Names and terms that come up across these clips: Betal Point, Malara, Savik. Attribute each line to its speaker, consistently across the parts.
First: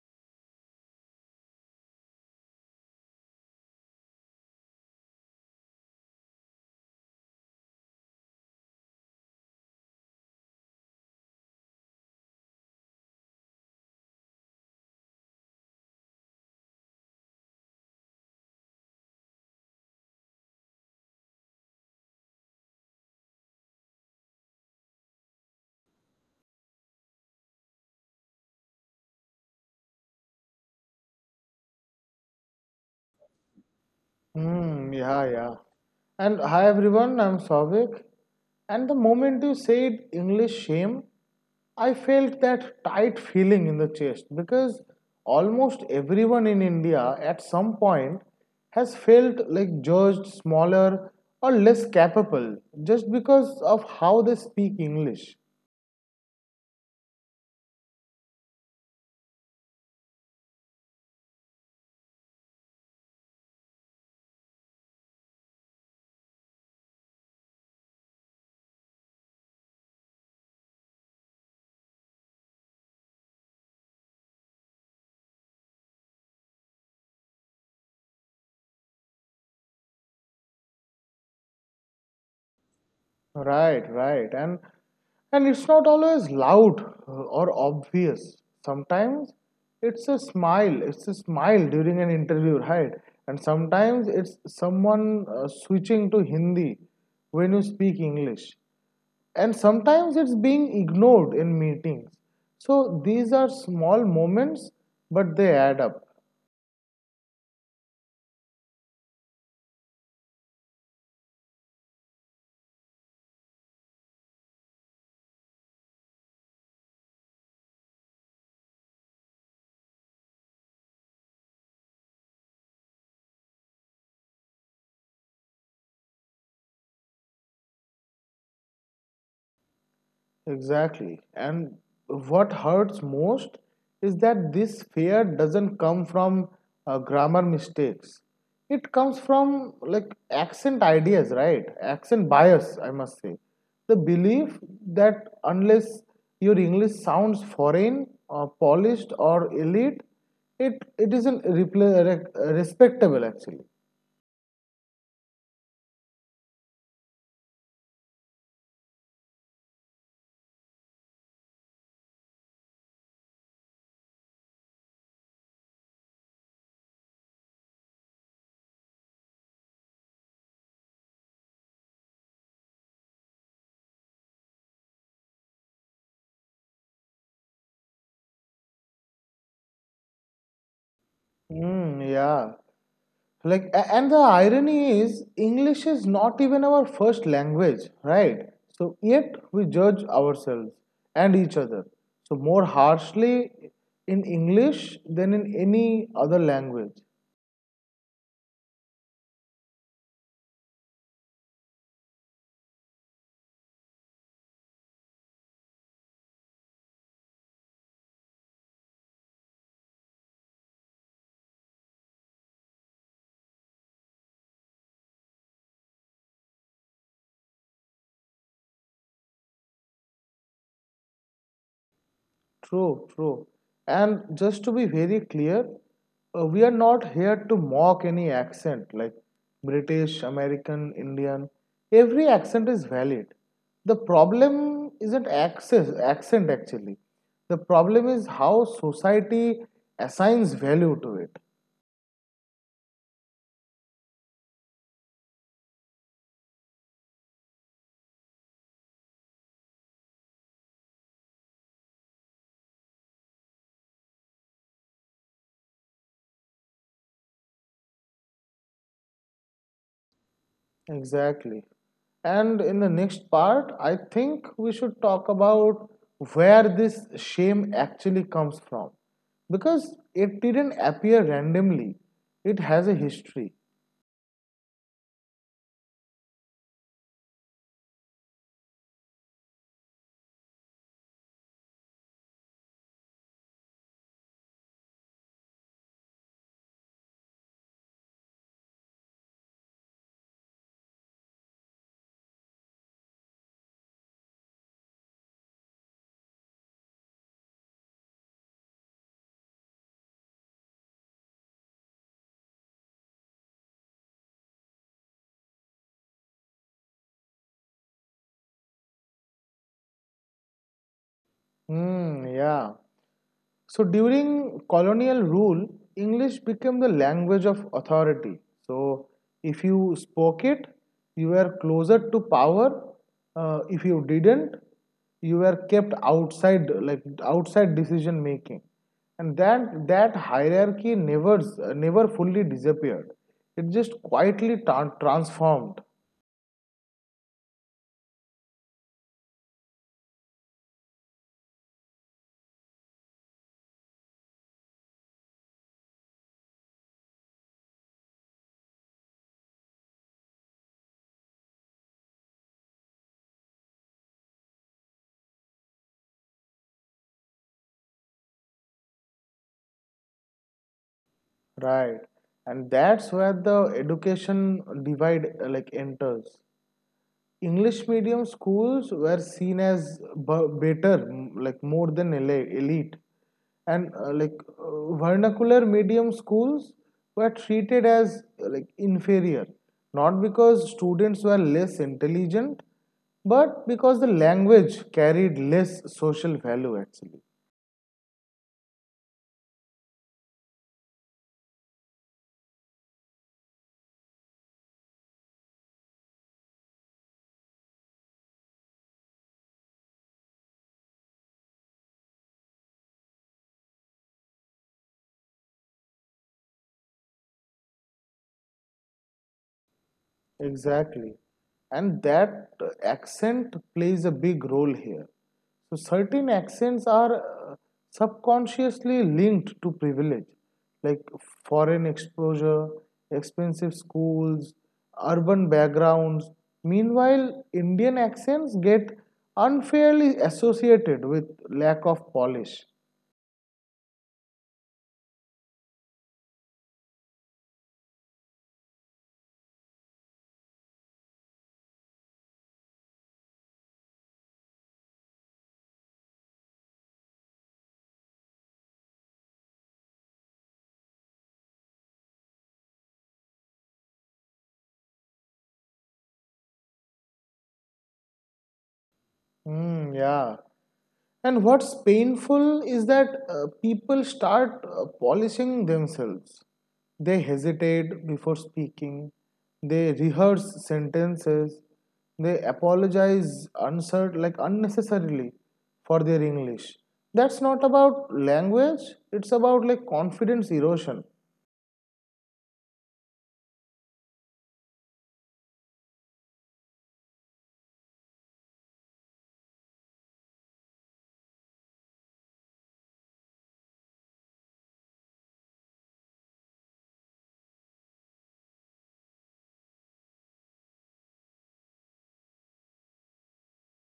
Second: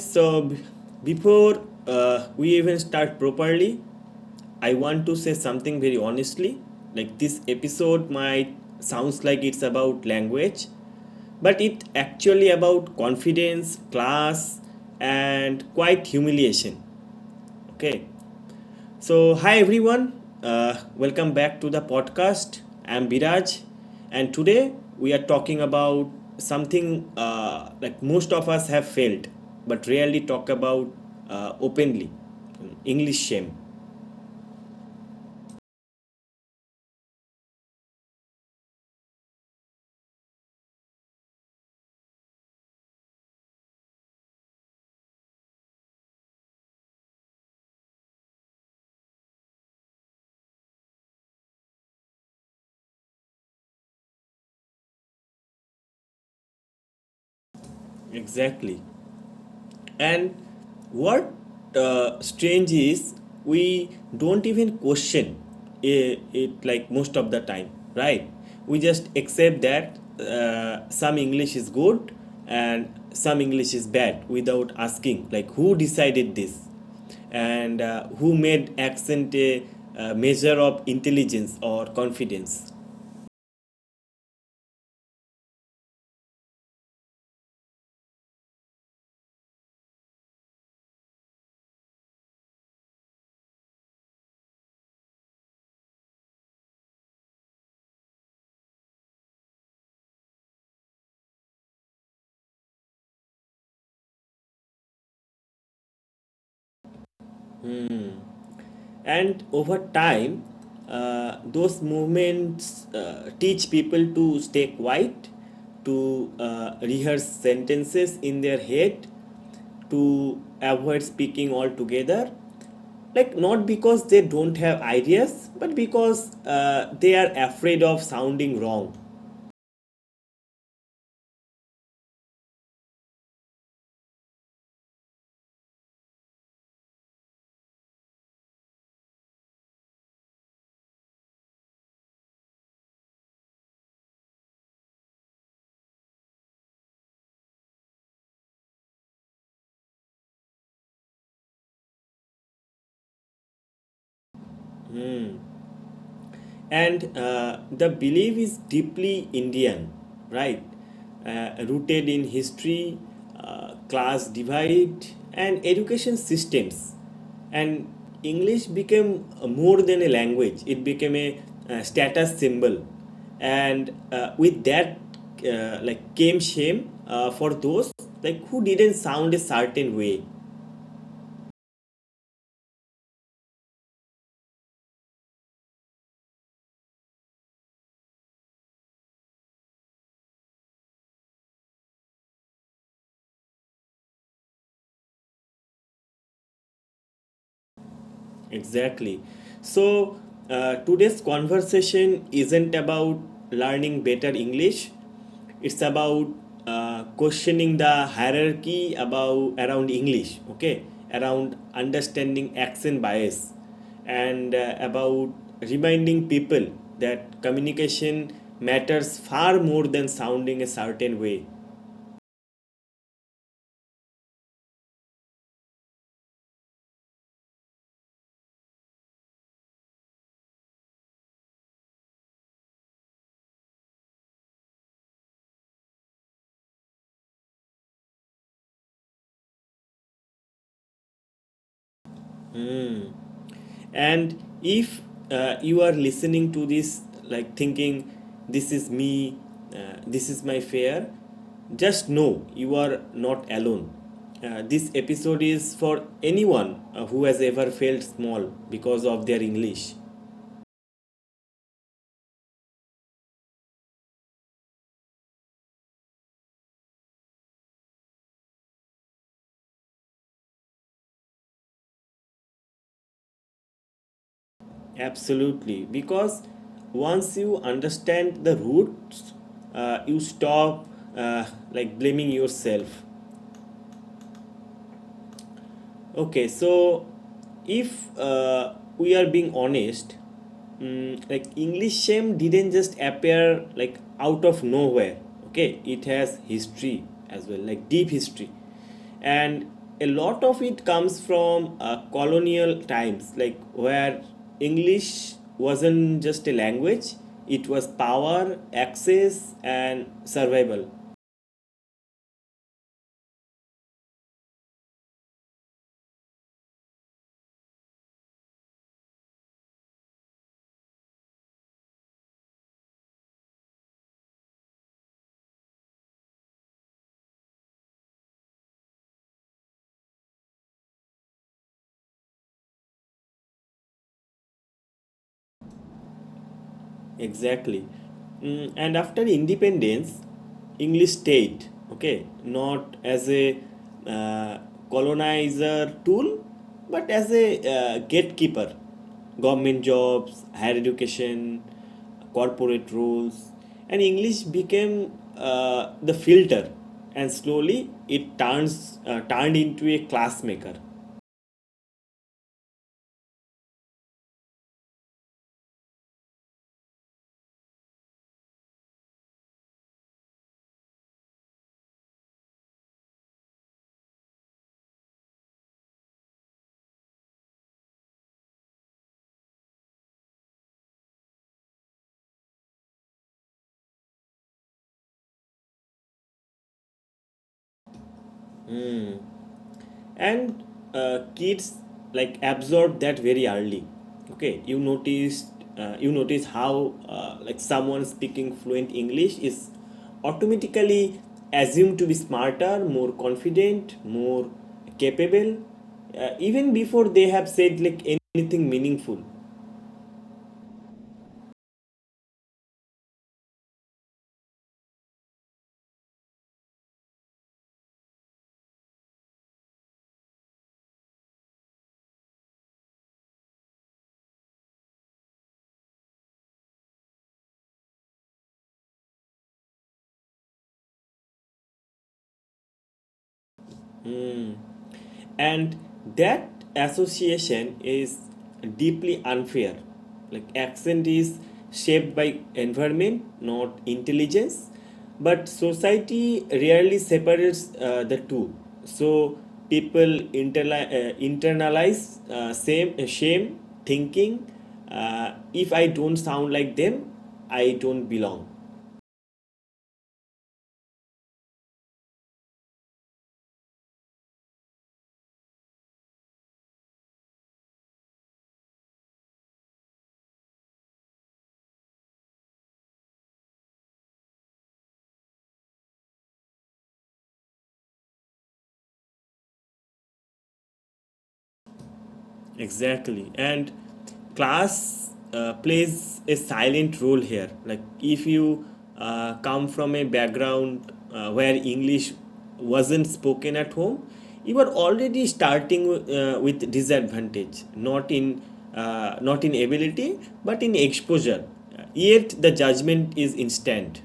Speaker 1: so before we even start properly, I want to say something very honestly. Like this episode might sounds like it's about language, but it actually about confidence, class, and quite humiliation. Okay, so, hi everyone, welcome back to the podcast. I'm Biraj, and today we are talking about something like most of us have failed but rarely talk about openly English shame.
Speaker 2: Hmm, yeah, yeah. And hi everyone, I'm Savik. And the moment you said English shame, I felt that tight feeling in the chest because almost everyone in India at some point has felt like judged, smaller, or less capable just because of how they speak English.
Speaker 1: Exactly. And what strange is, we don't even question it, like most of the time, right? We just accept that some English is good and some English is bad without asking, like, who decided this? And who made accent a measure of intelligence or confidence?
Speaker 2: Right, right. And it's not always loud or obvious. Sometimes it's a smile. It's a smile during an interview, right? And sometimes it's someone switching to Hindi when you speak English. And sometimes it's being ignored in meetings. So these are small moments, but they add up.
Speaker 1: And over time, those movements teach people to stay quiet, to rehearse sentences in their head, to avoid speaking altogether. Like, not because they don't have ideas, but because they are afraid of sounding wrong.
Speaker 2: Exactly. And what hurts most is that this fear doesn't come from grammar mistakes. It comes from like accent ideas, right? Accent bias, I must say. The belief that unless your English sounds foreign or polished or elite, it isn't respectable actually.
Speaker 1: And the belief is deeply Indian, right? Rooted in history, class divide, and education systems. And English became more than a language, it became a status symbol. And with that, like came shame for those like who didn't sound a certain way.
Speaker 2: Mm, yeah. Like, and the irony is, English is not even our first language, right? So, yet we judge ourselves and each other so more harshly in English than in any other language.
Speaker 1: Exactly. So, today's conversation isn't about learning better English. It's about questioning the hierarchy about around English, okay? Around understanding accent bias and about reminding people that communication matters far more than sounding a certain way.
Speaker 2: True, true. And just to be very clear, we are not here to mock any accent like British, American, Indian. Every accent is valid. The problem isn't access, accent actually. The problem is how society assigns value to it.
Speaker 1: And if you are listening to this like thinking this is me, this is my fear, just know you are not alone. This episode is for anyone who has ever felt small because of their english.
Speaker 2: Exactly. And in the next part, I think we should talk about where this shame actually comes from. Because it didn't appear randomly, it has a history.
Speaker 1: Absolutely, because once you understand the roots, you stop uh, blaming yourself. Okay, so if we are being honest, like English shame didn't just appear like out of nowhere. Okay, it has history as well, like deep history, and a lot of it comes from colonial times, like where English wasn't just a language; it was power, access, and survival.
Speaker 2: Hmm, yeah. So during colonial rule, English became the language of authority. So if you spoke it, you were closer to power. If you didn't, you were kept outside, like outside decision making. And that hierarchy never fully disappeared. It just quietly transformed,
Speaker 1: Exactly. And after independence, English stayed, okay, not as a uh, colonizer tool, but as a gatekeeper. Government jobs, higher education, corporate rules, and English became the filter, and slowly it turns turned into a classmaker.
Speaker 2: right? And that's where the education divide like enters. English medium schools were seen as better, like more than elite, and vernacular medium schools were treated as like inferior, not because students were less intelligent, but because the language carried less social value actually.
Speaker 1: And kids like absorb that very early. Okay, you notice how like someone speaking fluent english is automatically assumed to be smarter, more confident, more capable, even before they have said like anything meaningful.
Speaker 2: Exactly. And that accent plays a big role here. So, certain accents are subconsciously linked to privilege, like foreign exposure, expensive schools, urban backgrounds. Meanwhile, Indian accents get unfairly associated with lack of polish.
Speaker 1: And that association is deeply unfair, like accent is shaped by environment, not intelligence, but society rarely separates the two. So people internalize same shame, thinking, if I don't sound like them, I don't belong.
Speaker 2: Hmm, yeah. And what's painful is that people start polishing themselves. They hesitate before speaking, they rehearse sentences, they apologize like unnecessarily for their English. That's not about language, it's about like confidence erosion.
Speaker 1: Exactly. And class plays a silent role here. Like, if you come from a background where English wasn't spoken at home, you are already starting with disadvantage, not in ability, but in exposure. Yet the judgment is instant.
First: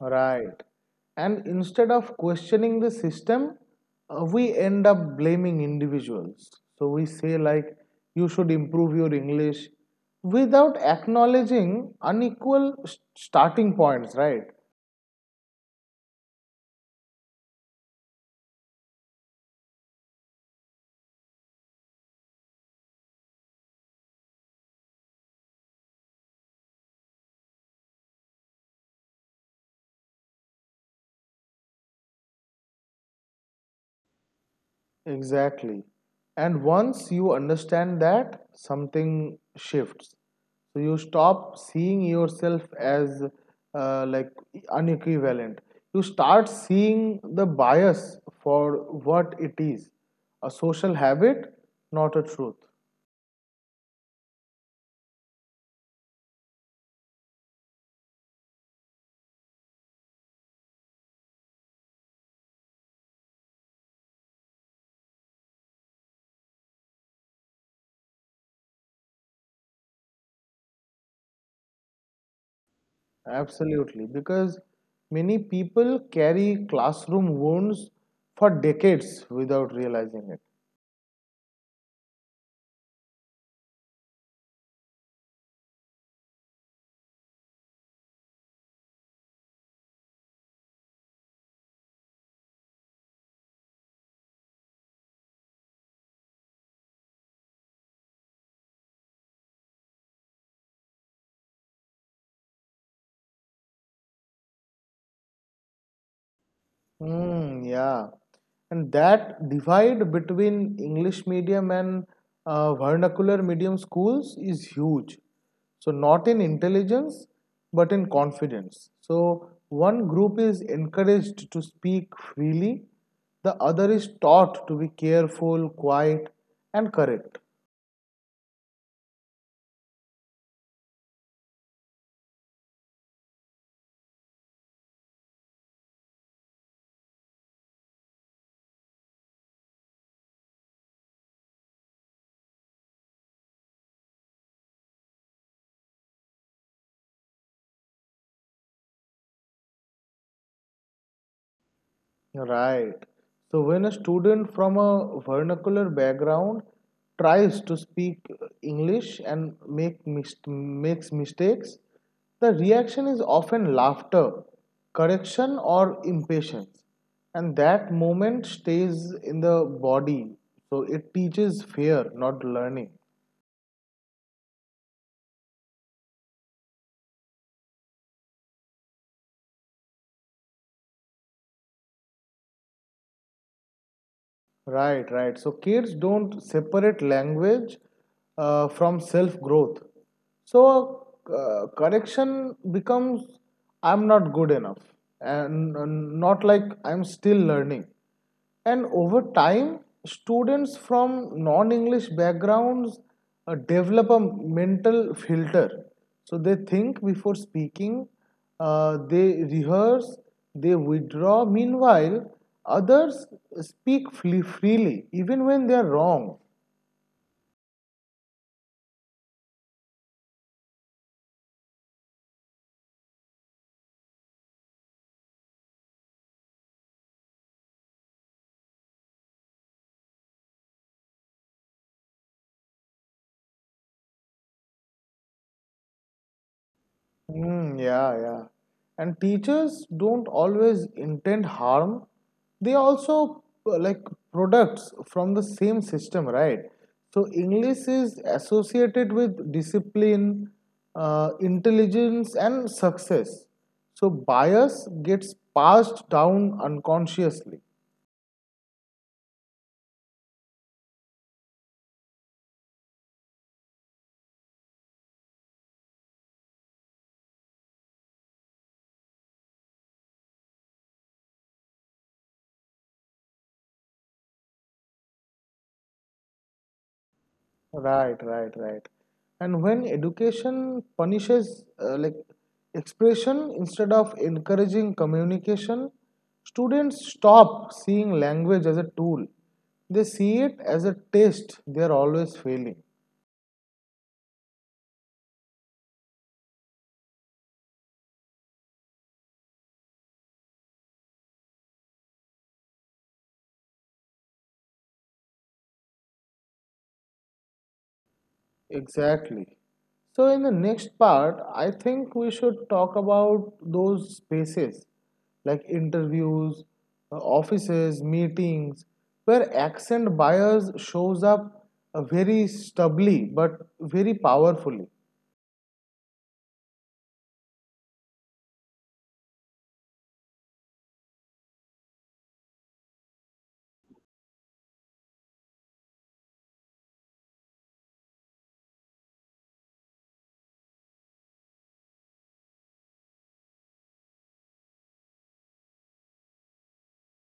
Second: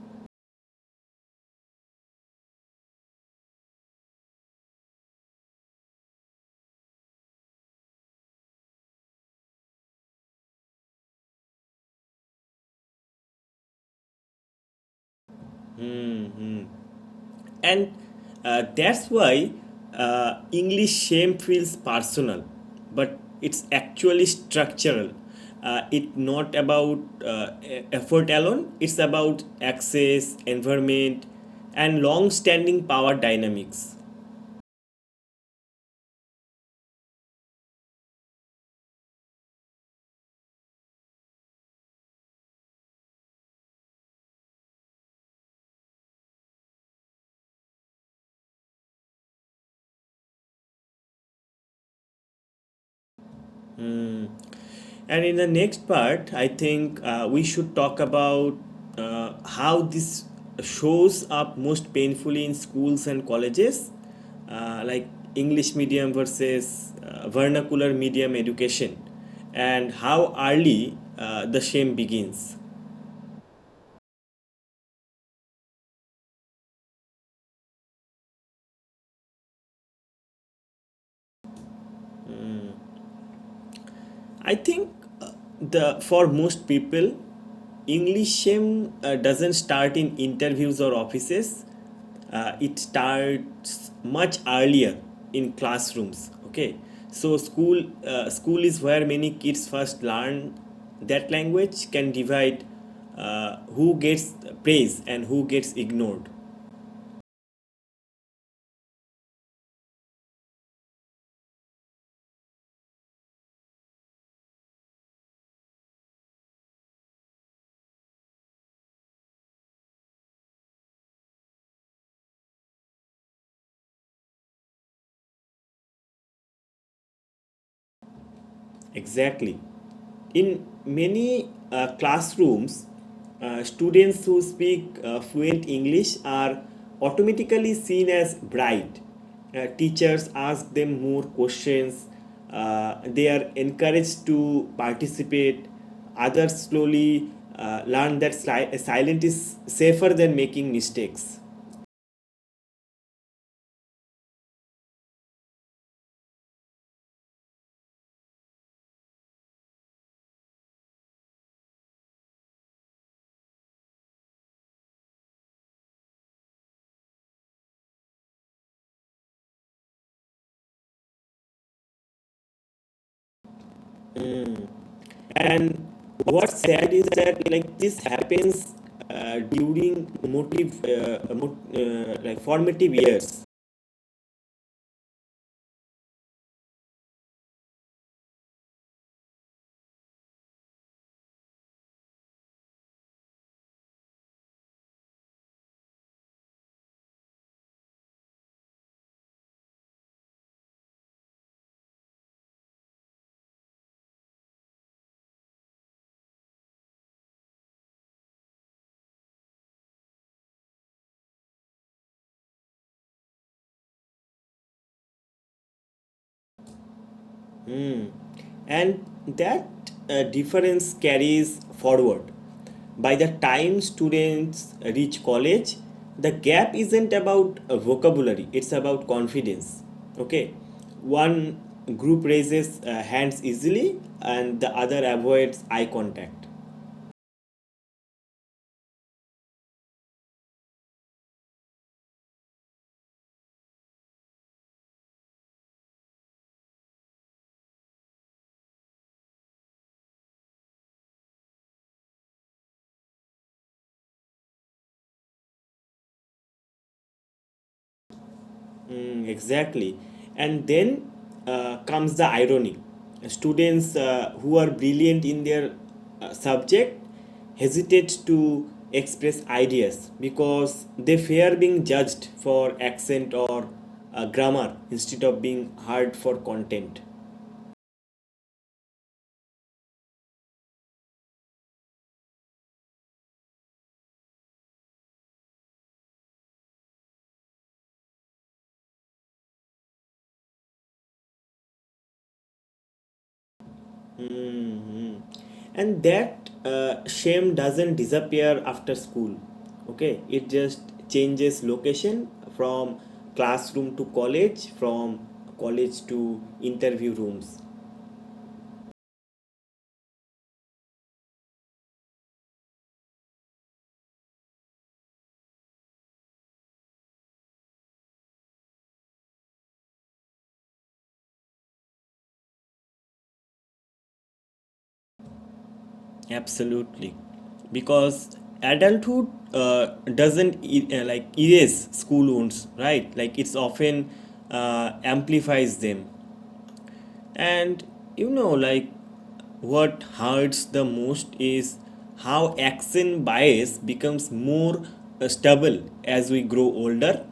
Speaker 2: Right. And instead of questioning the system, we end up blaming individuals. So we say, like, you should improve your English without acknowledging unequal starting points, right?
Speaker 1: And that's why English shame feels personal, but it's actually structural. It's not about effort alone, it's about access, environment, and long standing power dynamics.
Speaker 2: Exactly. And once you understand that, something shifts. So you stop seeing yourself as uh, like unequivalent. You start seeing the bias for what it is a social habit, not a truth.
Speaker 1: And in the next part, I think we should talk about how this shows up most painfully in schools and colleges, like English medium versus vernacular medium education, and how early the shame begins.
Speaker 2: Absolutely. Because many people carry classroom wounds for decades without realizing it.
Speaker 1: I think uh, the for most people, English shame doesn't start in interviews or offices. It starts much earlier in classrooms. Okay, so school is where many kids first learn that language can divide who gets praise and who gets ignored.
Speaker 2: Mm, yeah. And that divide between English medium and vernacular medium schools is huge. So, not in intelligence, but in confidence. So, one group is encouraged to speak freely, the other is taught to be careful, quiet, and correct.
Speaker 1: Exactly. In many classrooms, students who speak fluent English are automatically seen as bright. Teachers ask them more questions. They are encouraged to participate. Others slowly learn that silent is safer than making mistakes.
Speaker 2: Right. So when a student from a vernacular background tries to speak English and makes mistakes, the reaction is often laughter, correction, or impatience. And that moment stays in the body. So it teaches fear, not learning.
Speaker 1: And what's sad is that like this happens during like formative years,
Speaker 2: Right, right. So kids don't separate language from self growth. So correction becomes I'm not good enough, and not like I'm still learning. And over time, students from non English backgrounds develop a mental filter. So they think before speaking, they rehearse, they withdraw. Meanwhile, others speak freely, even when they are wrong.
Speaker 1: and that difference carries forward. By the time students reach college, the gap isn't about vocabulary; it's about confidence. Okay, one group raises hands easily, and the other avoids eye contact.
Speaker 2: Mm, yeah, yeah. And teachers don't always intend harm. They also like products from the same system, right? So English is associated with discipline, intelligence, and success. So bias gets passed down unconsciously.
Speaker 1: Mm, exactly. And then comes the irony. Students who are brilliant in their subject hesitate to express ideas because they fear being judged for accent or grammar instead of being heard for content.
Speaker 2: Right, right, right. And when education punishes like expression instead of encouraging communication, students stop seeing language as a tool. They see it as a test they are always failing.
Speaker 1: Mhm. And that shame doesn't disappear after school, okay, it just changes location, from classroom to college, from college to interview rooms.
Speaker 2: Exactly. So, in the next part, I think we should talk about those spaces like interviews, offices, meetings, where accent bias shows up very stubbly but very powerfully.
Speaker 1: Absolutely, because adulthood uh, doesn't like erase school wounds, right? Like it's often amplifies them. And you know, like what hurts the most is how action bias becomes more stubble as we grow older.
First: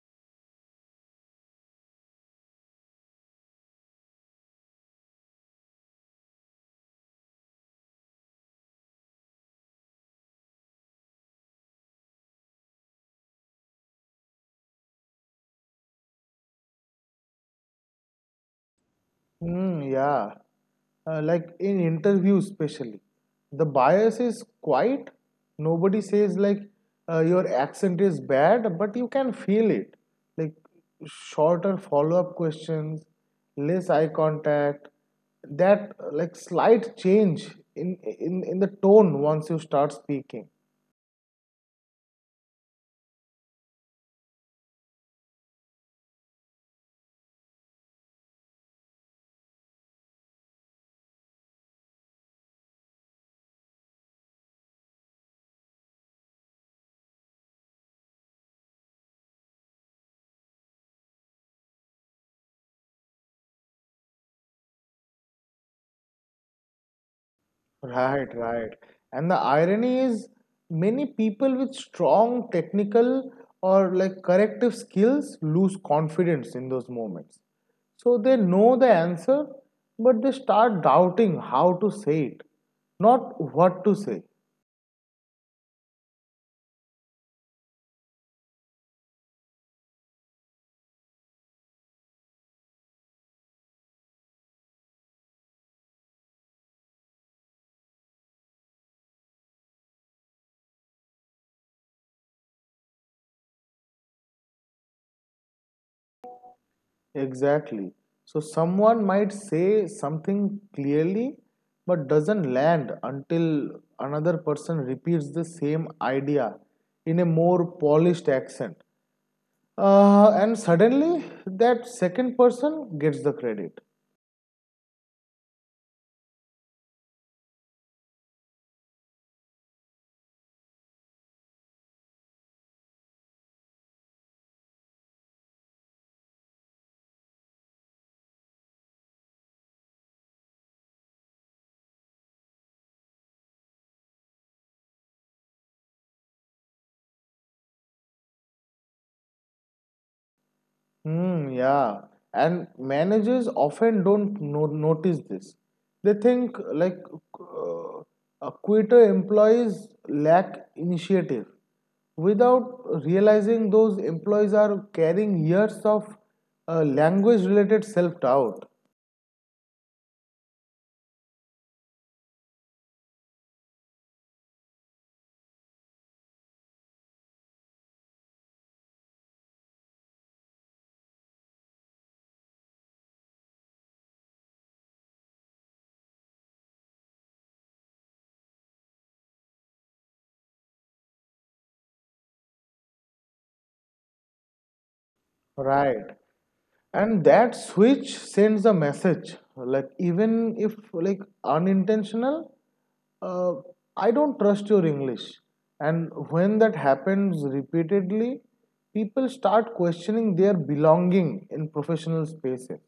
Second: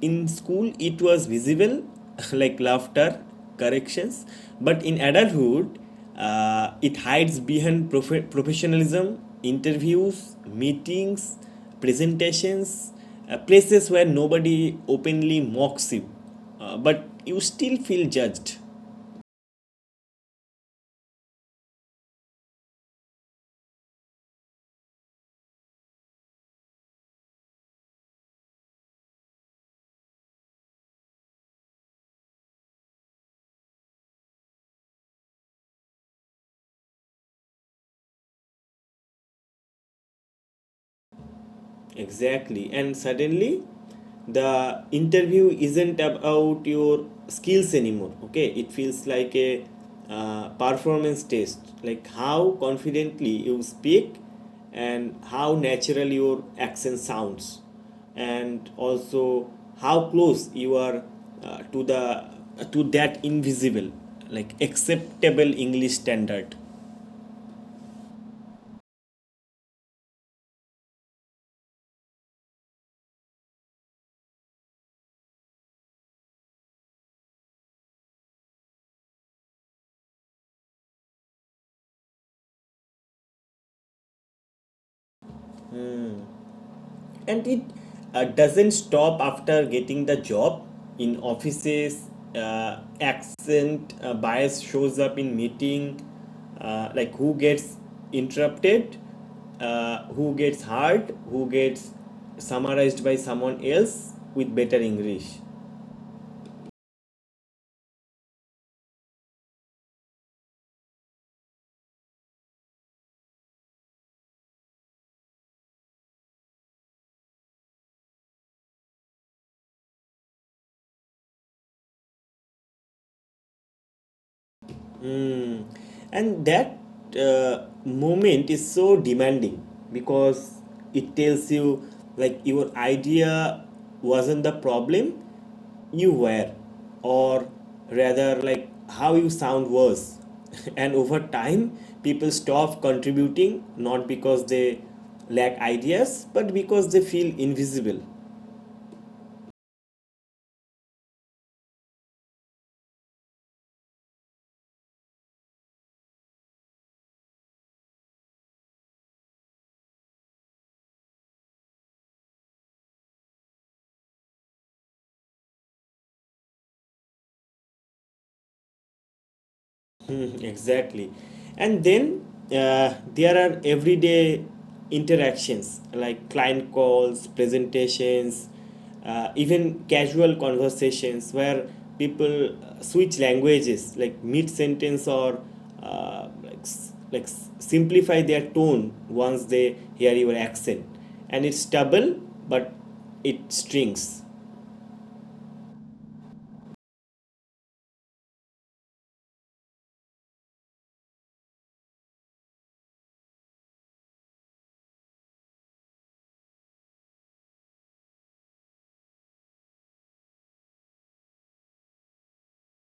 Speaker 1: In school, it was visible, like laughter, corrections, but in adulthood, it hides behind professionalism, interviews, meetings, presentations, places where nobody openly mocks you, but you still feel judged.
Speaker 2: Hmm, yeah. Like in interviews, especially, the bias is quiet. Nobody says like your accent is bad, but you can feel it. Like shorter follow-up questions, less eye contact, that like slight change in the tone once you start speaking.
Speaker 1: Exactly. And suddenly, the interview isn't about your skills anymore. Okay, it feels like a performance test, like how confidently you speak and how natural your accent sounds, and also how close you are to the to that invisible, like acceptable English standard.
Speaker 2: Right, right. And the irony is, many people with strong technical or like corrective skills lose confidence in those moments. So they know the answer, but they start doubting how to say it, not what to say.
Speaker 1: And it doesn't stop after getting the job. In offices, accent bias shows up in meeting, like who gets interrupted, who gets heard, who gets summarized by someone else with better english.
Speaker 2: Exactly. So someone might say something clearly, but doesn't land until another person repeats the same idea in a more polished accent. And suddenly that second person gets the credit.
Speaker 1: Mm. And that moment is so demanding because it tells you like your idea wasn't the problem, you were, or rather, like how you sound was. And over time, people stop contributing not because they lack ideas but because they feel invisible.
Speaker 2: Hmm, yeah. And managers often don't notice this. They think like uh, quitter employees lack initiative without realizing those employees are carrying years of language related self doubt.
Speaker 1: Hmm, exactly. And then there are everyday interactions like client calls, presentations, even casual conversations where people switch languages like mid sentence or simplify their tone once they hear your accent. And it's double, but it strings.
Speaker 2: Right. And that switch sends a message like even if like unintentional uh, I don't trust your English. And when that happens repeatedly, people start questioning their belonging in professional spaces.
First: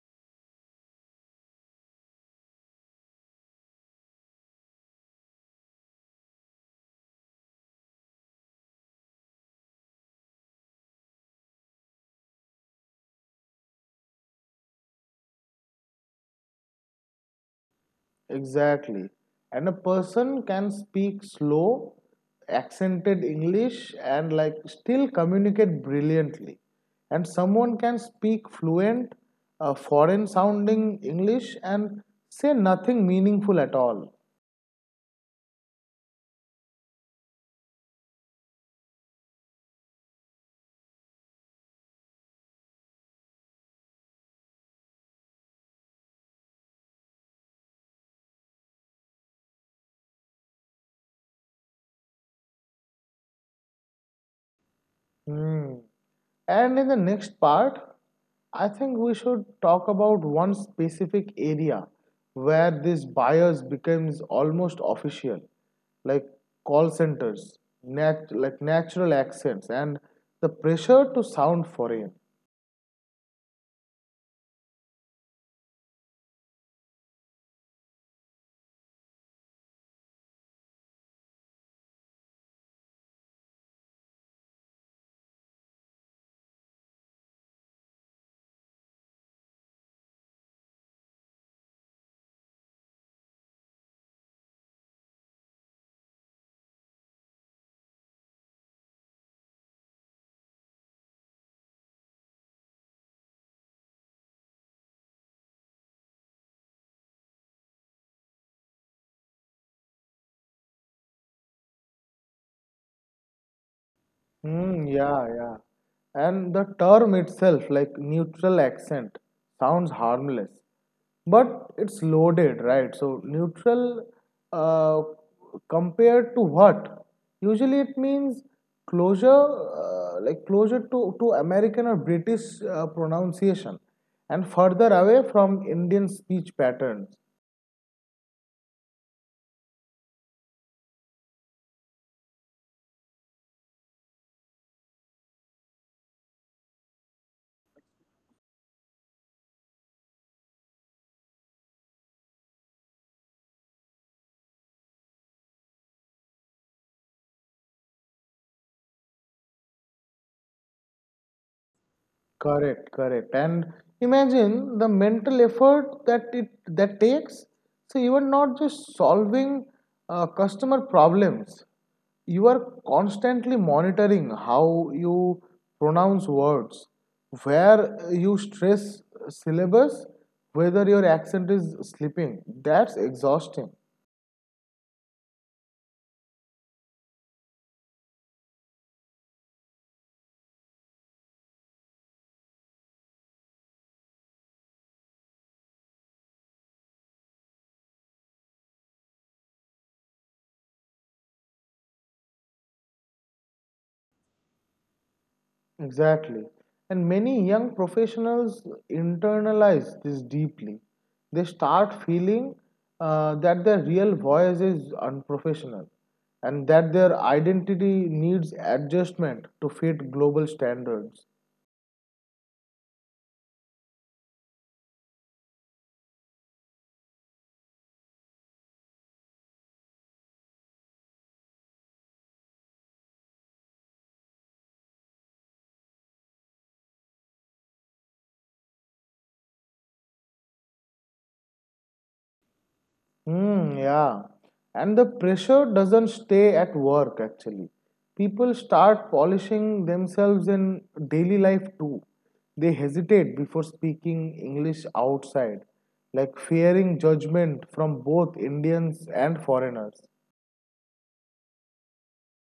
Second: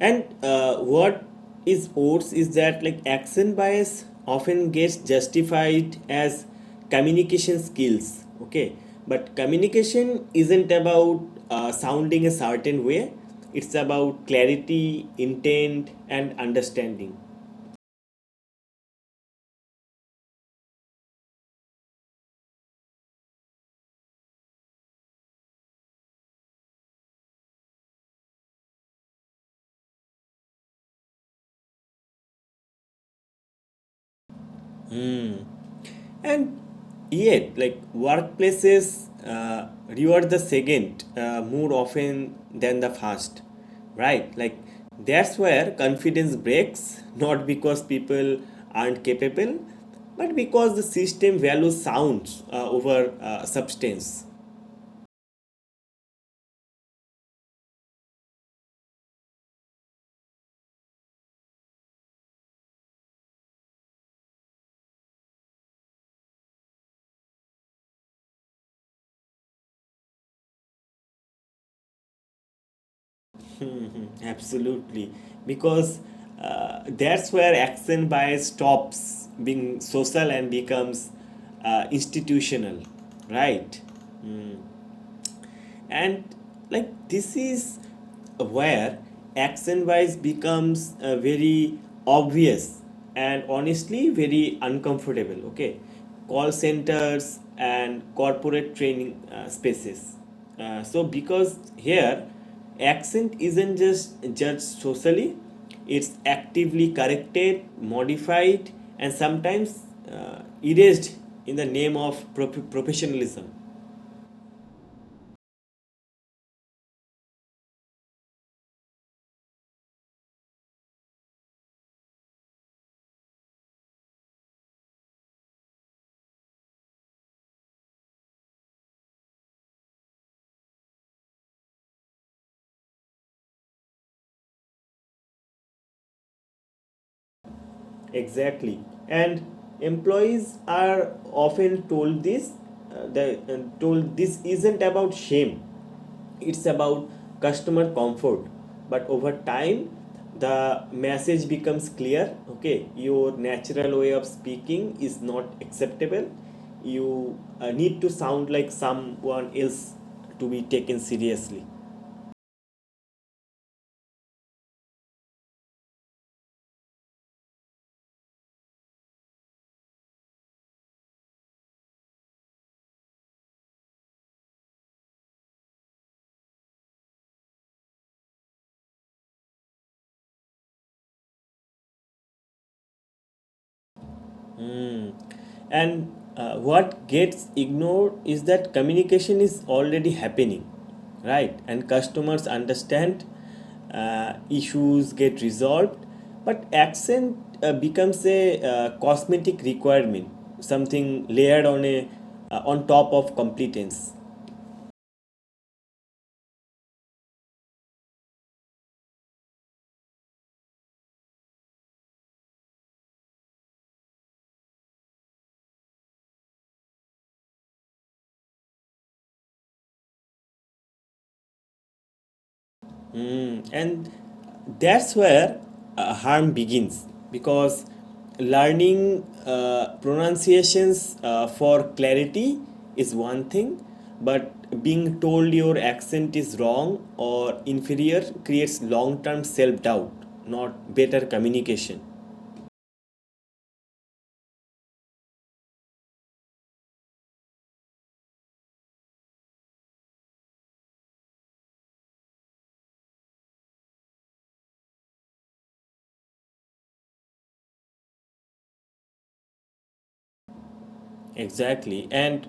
Speaker 1: And what is worse is that like action bias often gets justified as communication skills. Okay, but communication isn't about sounding a certain way. It's about clarity, intent, and understanding.
Speaker 2: Exactly. And a person can speak slow, accented English and like still communicate brilliantly. And someone can speak fluent, foreign sounding English and say nothing meaningful at all.
Speaker 1: And yet, like workplaces reward the second more often than the first, right? Like that's where confidence breaks, not because people aren't capable, but because the system values sounds over substance.
Speaker 2: Hmm. And in the next part, I think we should talk about one specific area where this bias becomes almost official, like call centers, like natural accents, and the pressure to sound foreign.
Speaker 1: Absolutely, because that's where action bias stops being social and becomes institutional, right? And like this is where action wise becomes very obvious and honestly very uncomfortable. Okay, call centers and corporate training spaces, so because here accent isn't just judged socially, it's actively corrected, modified, and sometimes erased in the name of professionalism.
Speaker 2: Hmm, yeah, yeah. And the term itself, like neutral accent, sounds harmless, but it's loaded, right? So, neutral uh, compared to what? Usually it means closure, like closer to American or British pronunciation and further away from Indian speech patterns.
Speaker 1: Exactly. And employees are often told this, they told this isn't about shame. It's about customer comfort. But over time the message becomes clear, okay, your natural way of speaking is not acceptable. You need to sound like someone else to be taken seriously.
Speaker 2: Correct, correct. And imagine the mental effort that it that takes. So you are not just solving customer problems. You are constantly monitoring how you pronounce words, where you stress syllables, whether your accent is slipping. That's exhausting.
Speaker 1: And what gets ignored is that communication is already happening, right? And customers understand, issues get resolved, but accent becomes a cosmetic requirement, something layered on a on top of competence.
Speaker 2: Exactly. And many young professionals internalize this deeply. They start feeling that their real voice is unprofessional and that their identity needs adjustment to fit global standards.
Speaker 1: Mm, and that's where harm begins, because learning pronunciations for clarity is one thing, but being told your accent is wrong or inferior creates long-term self-doubt, not better communication.
Speaker 2: Hmm, yeah. And the pressure doesn't stay at work actually. People start polishing themselves in daily life too. They hesitate before speaking English outside, like fearing judgment from both Indians and foreigners.
Speaker 1: Exactly. And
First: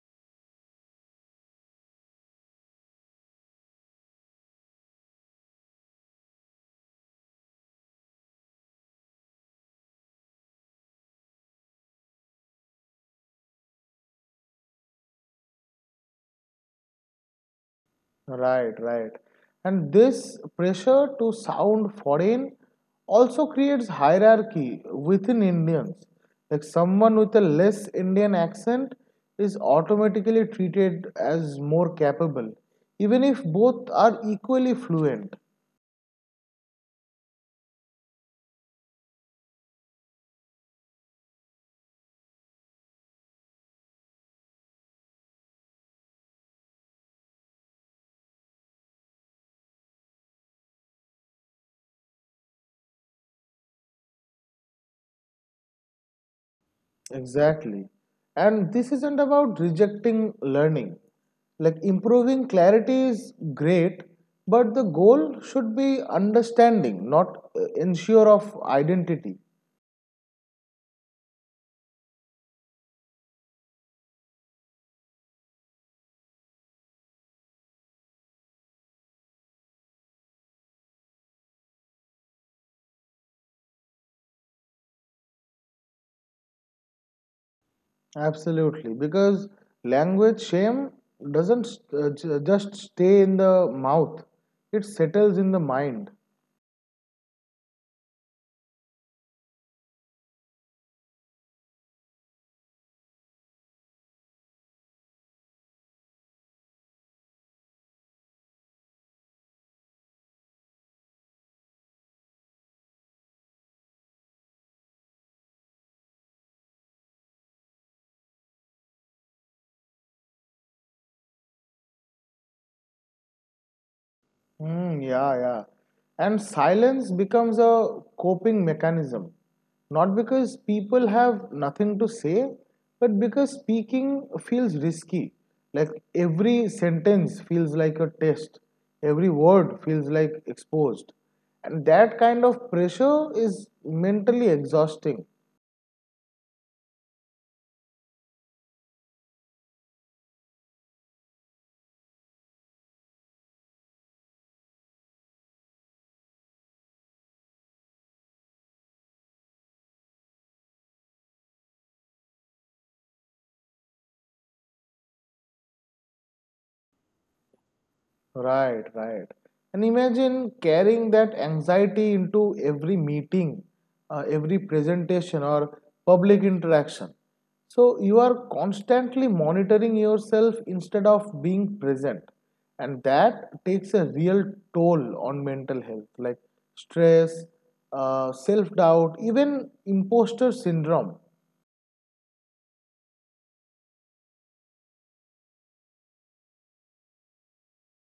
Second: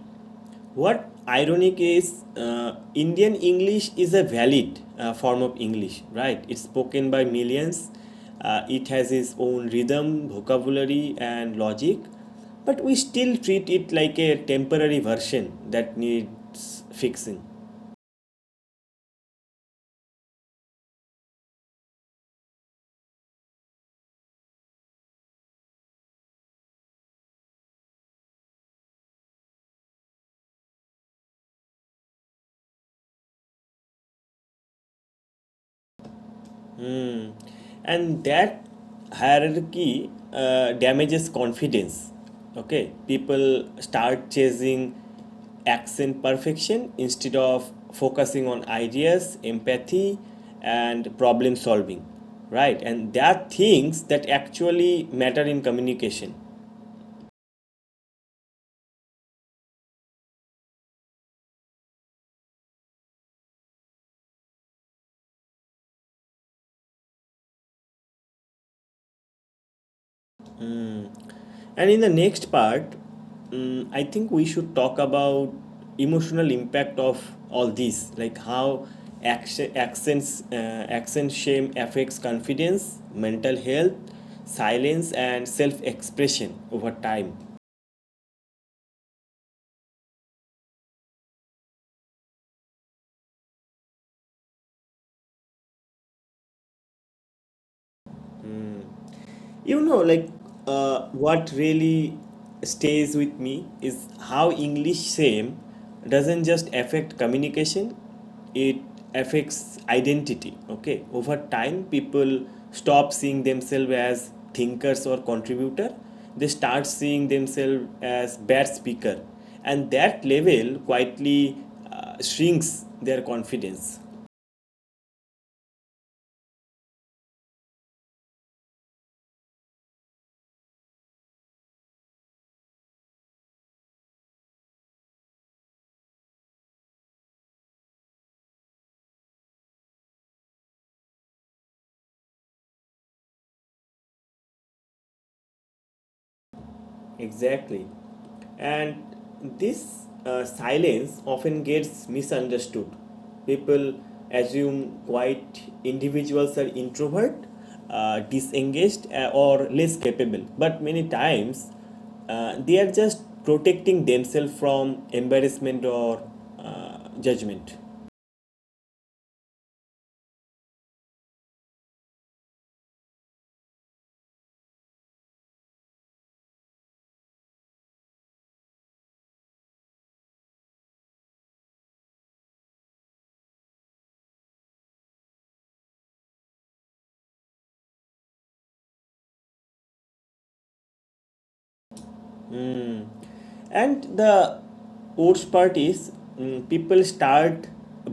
Speaker 1: what ironic is, Indian English is a valid form of English, right? It's spoken by millions. It has its own rhythm, vocabulary, and logic. But we still treat it like a temporary version that needs fixing.
Speaker 2: Right, right. And this pressure to sound foreign also creates hierarchy within Indians. Like someone with a less Indian accent is automatically treated as more capable, even if both are equally fluent.
Speaker 1: And that hierarchy damages confidence. Okay, people start chasing accent perfection instead of focusing on ideas, empathy, and problem solving, right? And there are things that actually matter in communication.
Speaker 2: Exactly. And this isn't about rejecting learning. Like improving clarity is great, but the goal should be understanding, not ensure of identity.
Speaker 1: And in the next part, I think we should talk about emotional impact of all this, like how action, accents, uh, accent shame affects confidence, mental health, silence, and self-expression over time.
Speaker 2: Absolutely, because language shame doesn't just stay in the mouth, it settles in the mind.
Speaker 1: You know, like what really stays with me is how english same doesn't just affect communication, it affects identity. Okay, over time people stop seeing themselves as thinkers or contributor, they start seeing themselves as bad speaker, and that level quietly shrinks their confidence.
Speaker 2: Hmm, yeah, yeah. And silence becomes a coping mechanism, not because people have nothing to say, but because speaking feels risky. Like every sentence feels like a test, every word feels like exposed. And that kind of pressure is mentally exhausting.
Speaker 1: Exactly. And this silence often gets misunderstood. People assume quiet individuals are introvert, disengaged, or less capable. But many times they are just protecting themselves from embarrassment or judgment.
Speaker 2: Right, right. And imagine carrying that anxiety into every meeting, every presentation, or public interaction. So you are constantly monitoring yourself instead of being present. And that takes a real toll on mental health, like stress, self doubt, even imposter syndrome.
Speaker 1: And the worst part is, people start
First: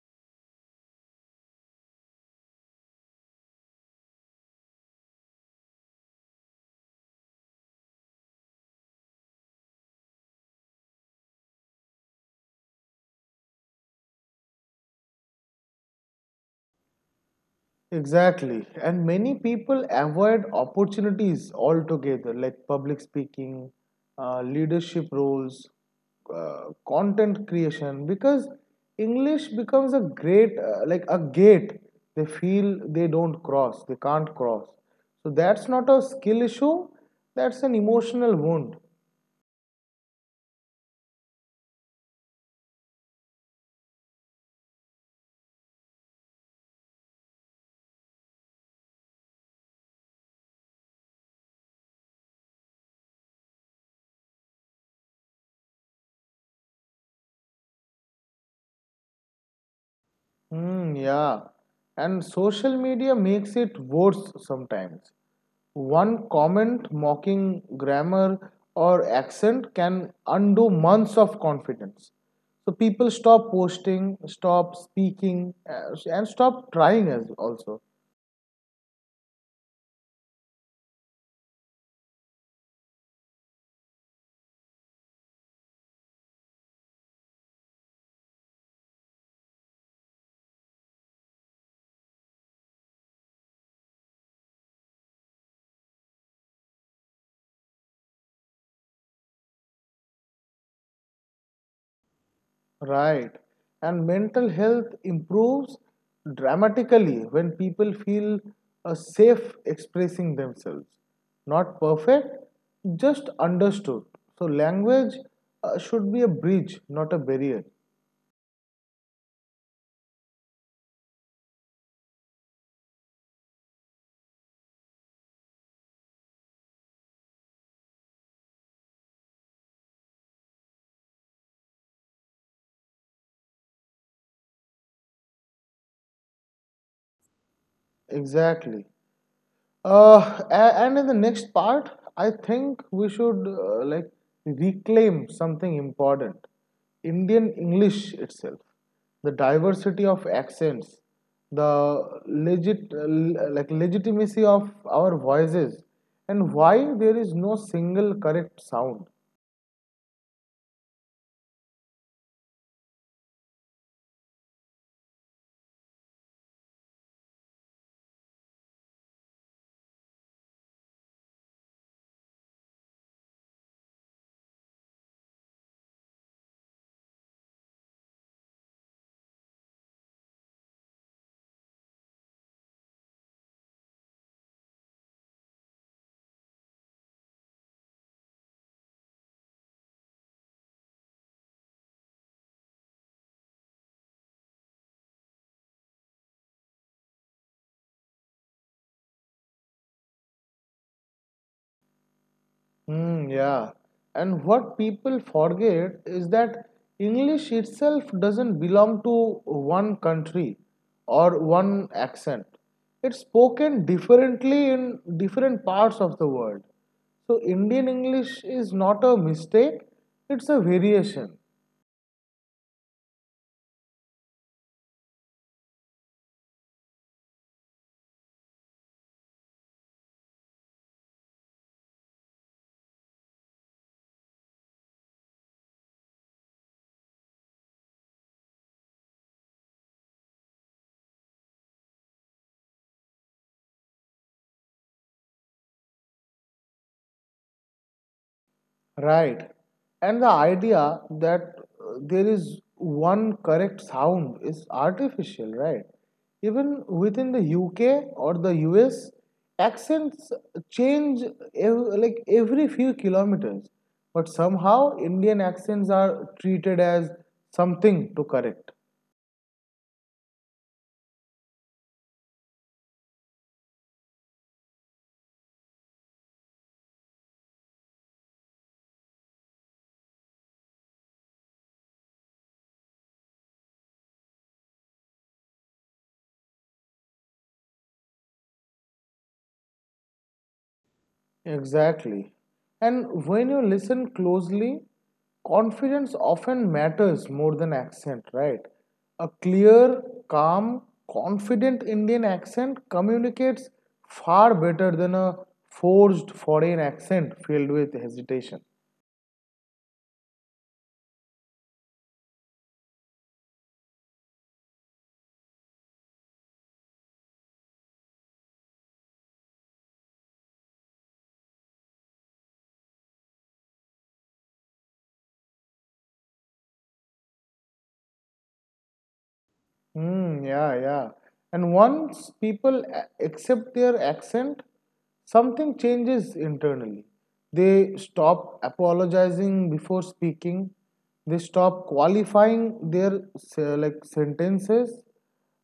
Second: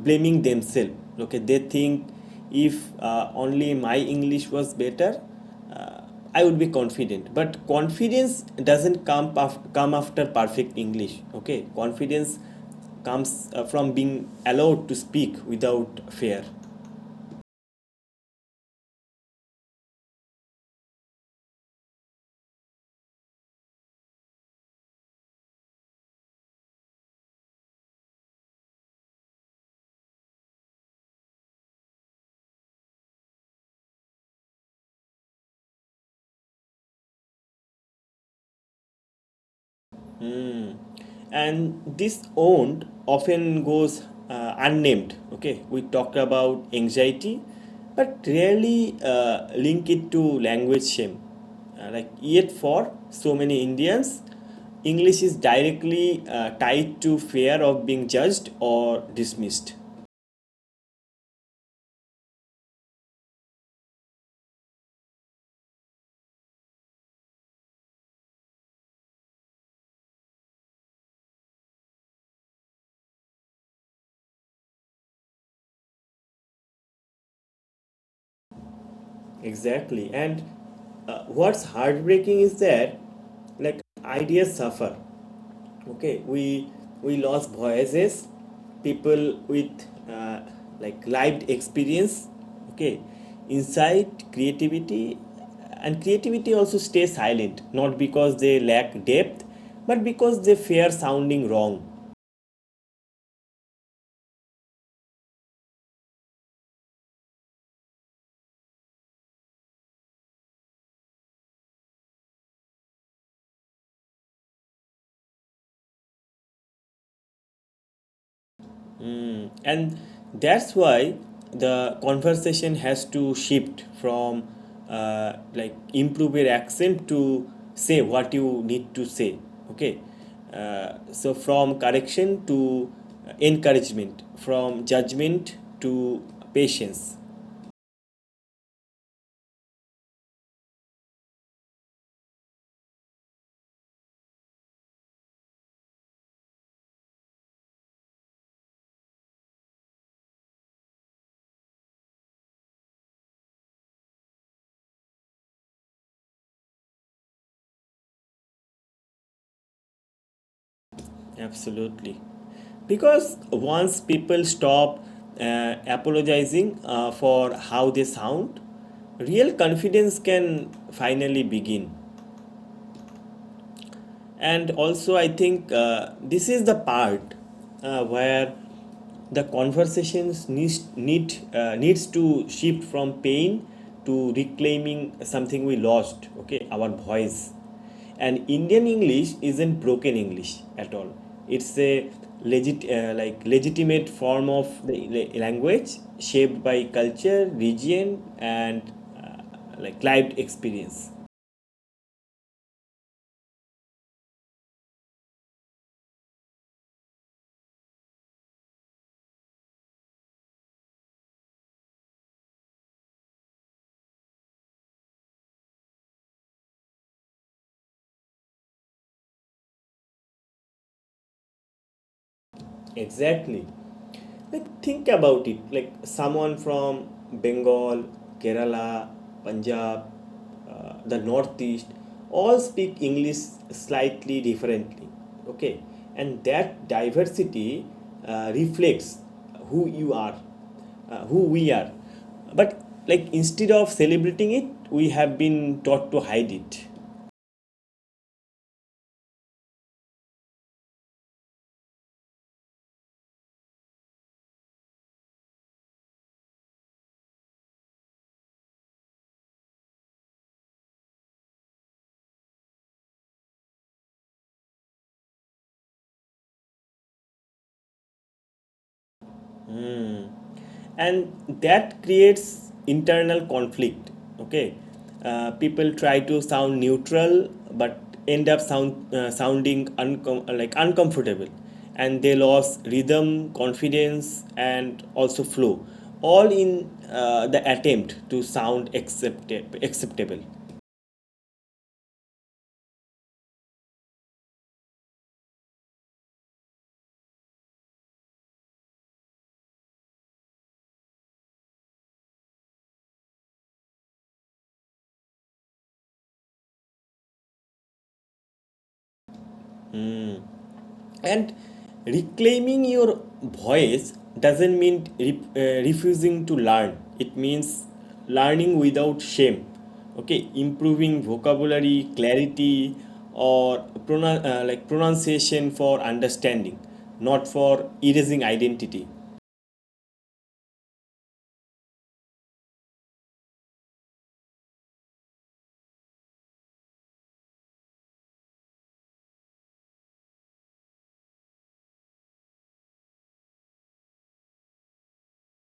Speaker 1: blaming themselves. Okay, they think if only my English was better, uh, I would be confident. But confidence doesn't come come after perfect English. Okay, confidence comes from being allowed to speak without fear.
Speaker 2: Exactly. And many people avoid opportunities altogether, like public speaking, leadership roles, content creation, because English becomes a great, like a gate they feel they don't cross, they can't cross. So that's not a skill issue, that's an emotional wound.
Speaker 1: And this owned often goes unnamed. Okay, we talk about anxiety but rarely link it to language shame. Like yet for so many Indians, English is directly tied to fear of being judged or dismissed.
Speaker 2: Mm, yeah. And social media makes it worse sometimes. One comment mocking grammar or accent can undo months of confidence. So people stop posting, stop speaking, and stop trying as also.
Speaker 1: Exactly. And what's heartbreaking is that, like, ideas suffer. Okay, we lost voices. People with like lived experience, okay, insight, creativity, and creativity also stay silent, not because they lack depth, but because they fear sounding wrong.
Speaker 2: Right. And mental health improves dramatically when people feel safe expressing themselves. Not perfect, just understood. So, language should be a bridge, not a barrier.
Speaker 1: And that's why the conversation has to shift from like improve your accent to say what you need to say. Okay, so from correction to encouragement, from judgment to patience.
Speaker 2: Exactly. And in the next part, I think we should like reclaim something important, Indian English itself, the diversity of accents, the like legitimacy of our voices, and why there is no single correct sound.
Speaker 1: Absolutely, because once people stop apologizing for how they sound, real confidence can finally begin. And also, I think this is the part where the conversations needs to shift from pain to reclaiming something we lost. Okay, our voice. And Indian English isn't broken English at all. It's a legit like legitimate form of the language, shaped by culture, region, and uh, like lived experience.
Speaker 2: Hmm, yeah. And what people forget is that English itself doesn't belong to one country or one accent. It's spoken differently in different parts of the world. So Indian English is not a mistake, it's a variation.
Speaker 1: Exactly. Like think about it. Like someone from Bengal, Kerala, Punjab, the Northeast, all speak English slightly differently. Okay, and that diversity reflects who you are, who we are. But, like, instead of celebrating it, we have been taught to hide it.
Speaker 2: Right. And the idea that there is one correct sound is artificial, right? Even within the UK or the US, accents change like every few kilometers. But somehow, Indian accents are treated as something to correct.
Speaker 1: And that creates internal conflict. Okay, people try to sound neutral but end up sounding like uncomfortable, and they lose rhythm, confidence, and also flow, all in the attempt to sound acceptable.
Speaker 2: Exactly. And when you listen closely, confidence often matters more than accent, right? A clear, calm, confident Indian accent communicates far better than a forced foreign accent filled with hesitation.
Speaker 1: And reclaiming your voice doesn't mean refusing to learn, it means learning without shame. Okay, improving vocabulary, clarity, or like pronunciation for understanding, not for erasing identity.
Speaker 2: Mm, yeah, yeah. And once people accept their accent, something changes internally. They stop apologizing before speaking. They stop qualifying their like sentences.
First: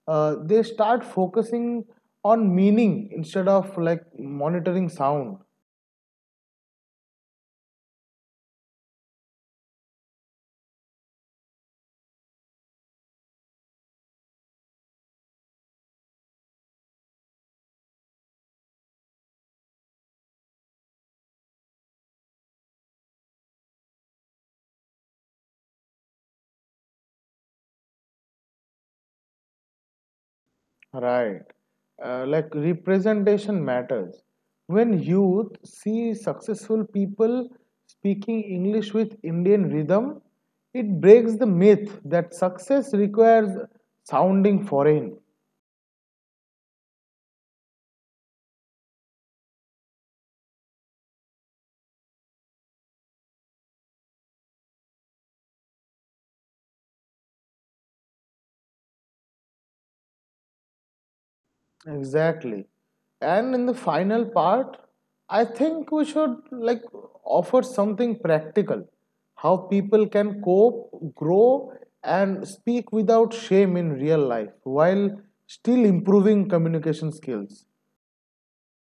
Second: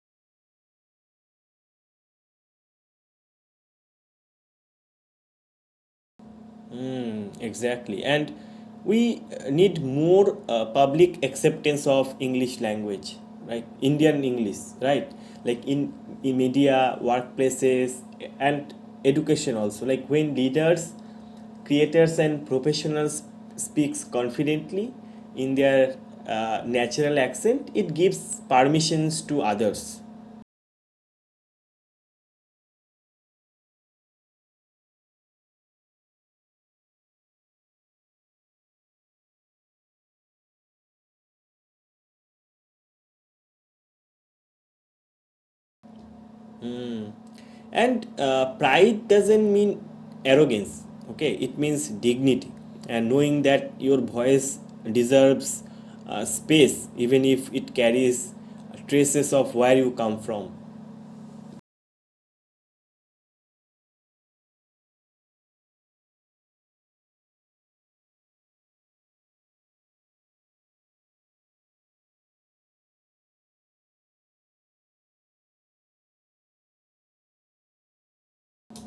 Speaker 2: They start focusing on meaning instead of like monitoring sound.
Speaker 1: Exactly. And we need more public acceptance of English language, right? Indian English, right? Like in media, workplaces, and education also. Like when leaders, creators, and professionals speaks confidently in their natural accent, it gives permissions to others.
Speaker 2: Right. Like representation matters. When youth see successful people speaking English with Indian rhythm, it breaks the myth that success requires sounding foreign.
Speaker 1: And pride doesn't mean arrogance. Okay, it means dignity, and knowing that your voice deserves space, even if it carries traces of where you come from.
Speaker 2: Exactly. And in the final part, I think we should like offer something practical, how people can cope, grow, and speak without shame in real life while still improving communication skills.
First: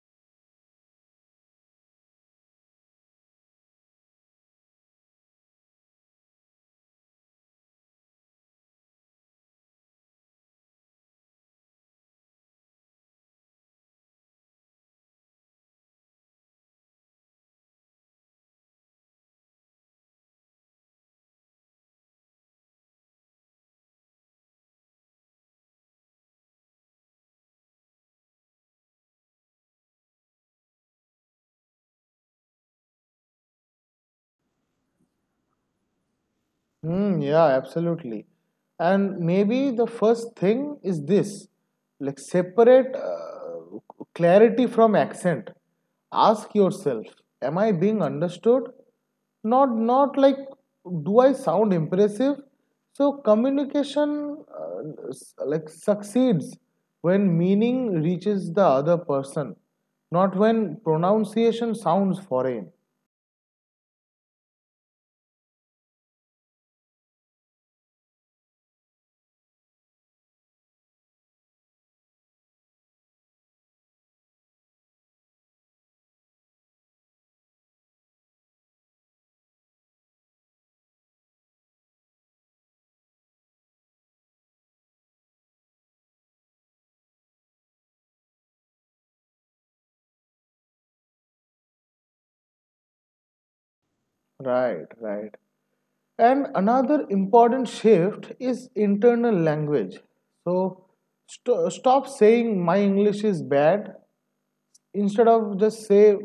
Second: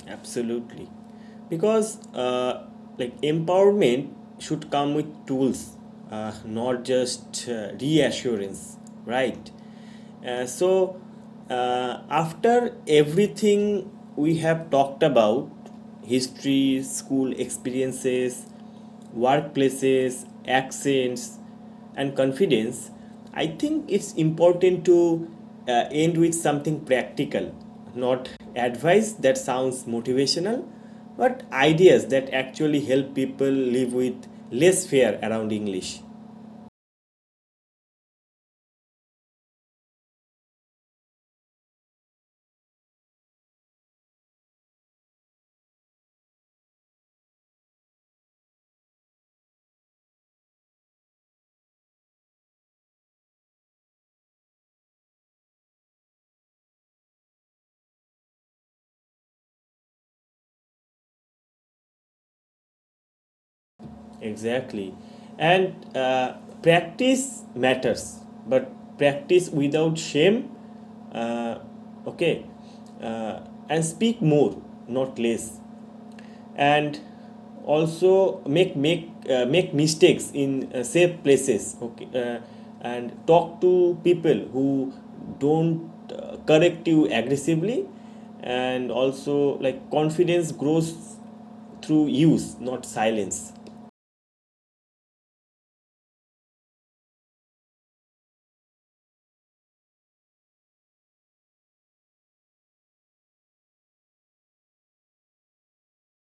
Speaker 1: Absolutely. Because like empowerment should come with tools, not just reassurance, right? So after everything we have talked about, history, school experiences, workplaces, accents, and confidence, I think it's important to end with something practical, not advice that sounds motivational, but ideas that actually help people live with less fear around English.
Speaker 2: Hmm, yeah, absolutely. And maybe the first thing is this, like separate clarity from accent. Ask yourself, am I being understood? Not like do I sound impressive? So communication like succeeds when meaning reaches the other person, not when pronunciation sounds foreign.
Speaker 1: Exactly. And practice matters, but practice without shame. Uh, okay. Uh, and speak more, not less. And also make mistakes in safe places. Okay, and talk to people who don't correct you aggressively. And also, like, confidence grows through use, not silence.
Speaker 2: Right, right. And another important shift is internal language. So stop saying my English is bad, instead of just say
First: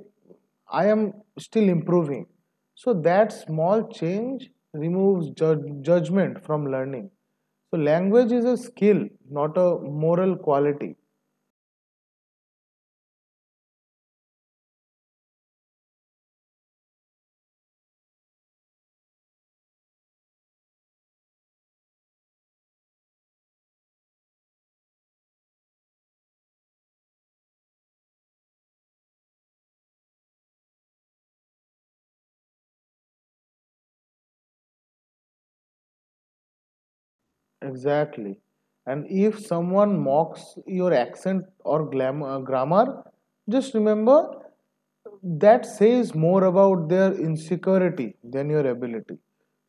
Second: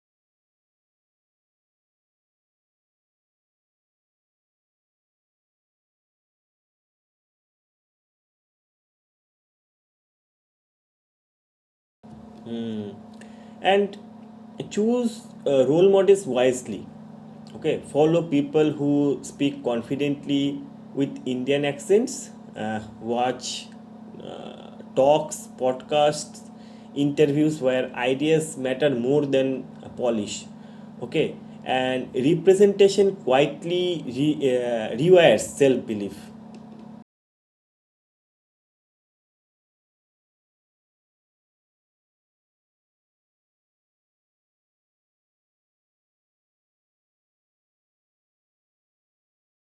Speaker 2: I am still improving. So that small change removes judgment from learning. So language is a skill, not a moral quality.
Speaker 1: And choose role models wisely. Okay, follow people who speak confidently with Indian accents. Watch talks, podcasts, interviews where ideas matter more than polish. Okay, and representation quietly rewires self belief.
Speaker 2: Exactly. And if someone mocks your accent or grammar, just remember that says more about their insecurity than your ability.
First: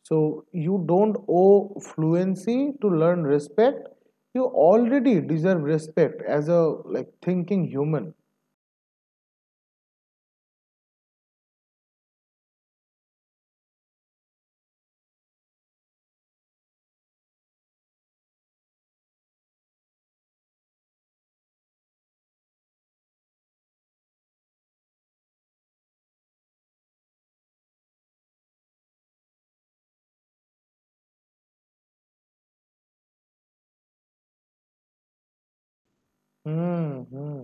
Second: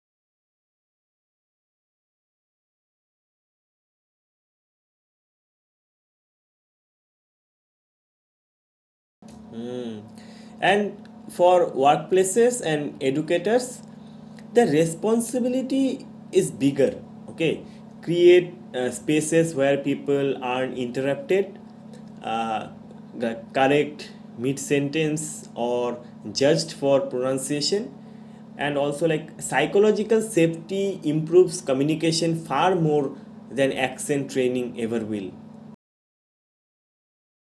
Speaker 2: So you don't owe fluency to learn respect. You already deserve respect as a like thinking human.
Speaker 1: And for workplaces and educators, the responsibility is bigger. Okay, create spaces where people aren't interrupted, uh, correct mid sentence or judged for pronunciation. And also, like, psychological safety improves communication far more than accent training ever will.
Speaker 2: Mm-hmm.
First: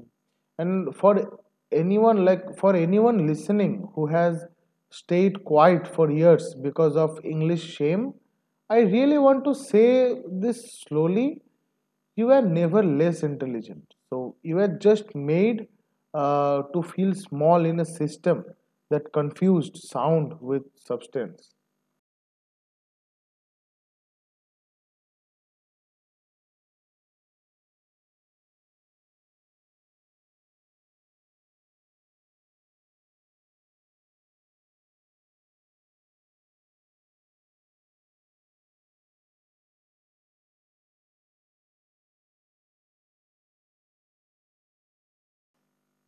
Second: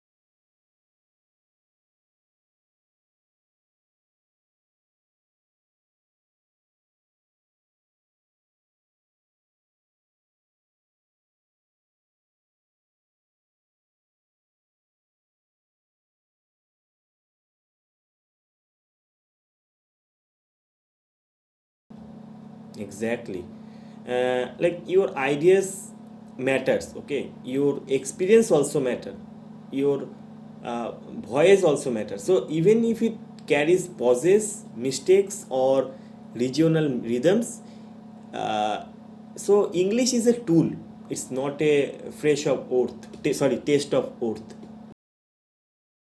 Speaker 2: And for anyone, for anyone listening who has stayed quiet for years because of English shame, I really want to say this slowly. You are never less intelligent. So you are just made to feel small in a system that confused sound with substance.
Speaker 1: Exactly. Like your ideas matters, okay, your experience also matter, your uh, voice also matter. So even if it carries pauses, mistakes, or regional rhythms, uh, so English is a tool, it's not a fresh of earth, sorry, taste of earth.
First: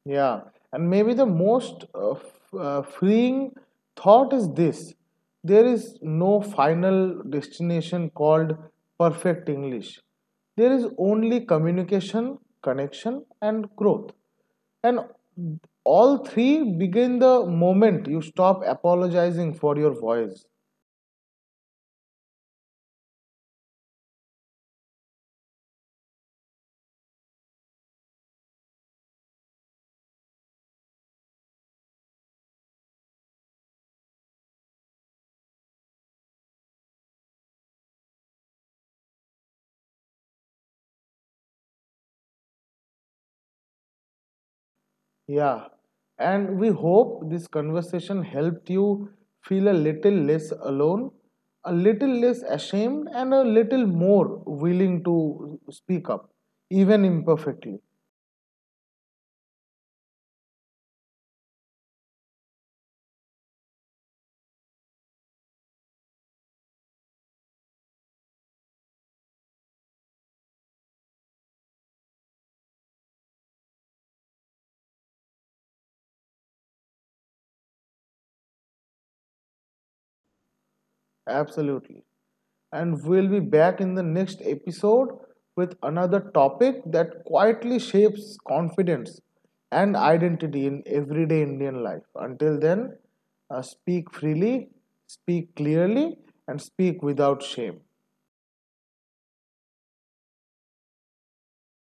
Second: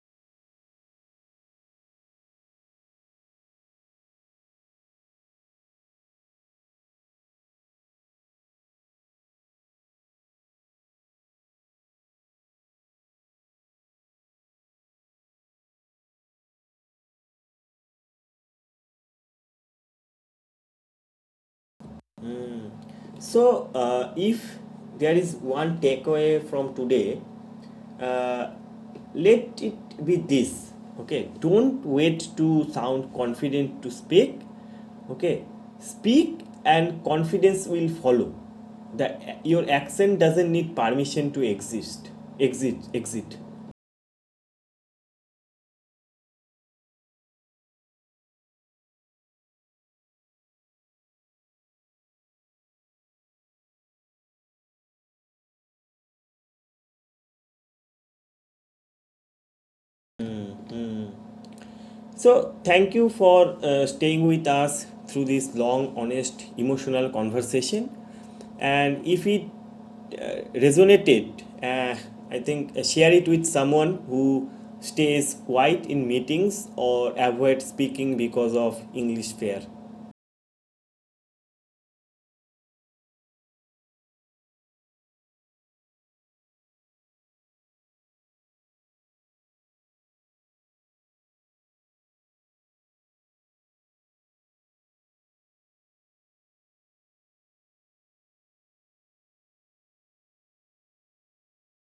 Speaker 2: Yeah, and maybe the most freeing thought is this, there is no final destination called perfect English. There is only communication, connection, and growth. And all three begin the moment you stop apologizing for your voice.
Speaker 1: So, if there is one takeaway from today, uh, let it be this. Okay, don't wait to sound confident to speak. Okay, speak and confidence will follow. The, your accent doesn't need permission to exist. Exit, exit.
Speaker 2: Yeah, and we hope this conversation helped you feel a little less alone, a little less ashamed, and a little more willing to speak up, even imperfectly.
Speaker 1: So, thank you for staying with us through this long, honest, emotional conversation. And if it resonated, I think share it with someone who stays quiet in meetings or avoids speaking because of English fear.
Speaker 2: Absolutely. And we'll be back in the next episode with another topic that quietly shapes confidence and identity in everyday Indian life. Until then, speak freely, speak clearly, and speak without shame.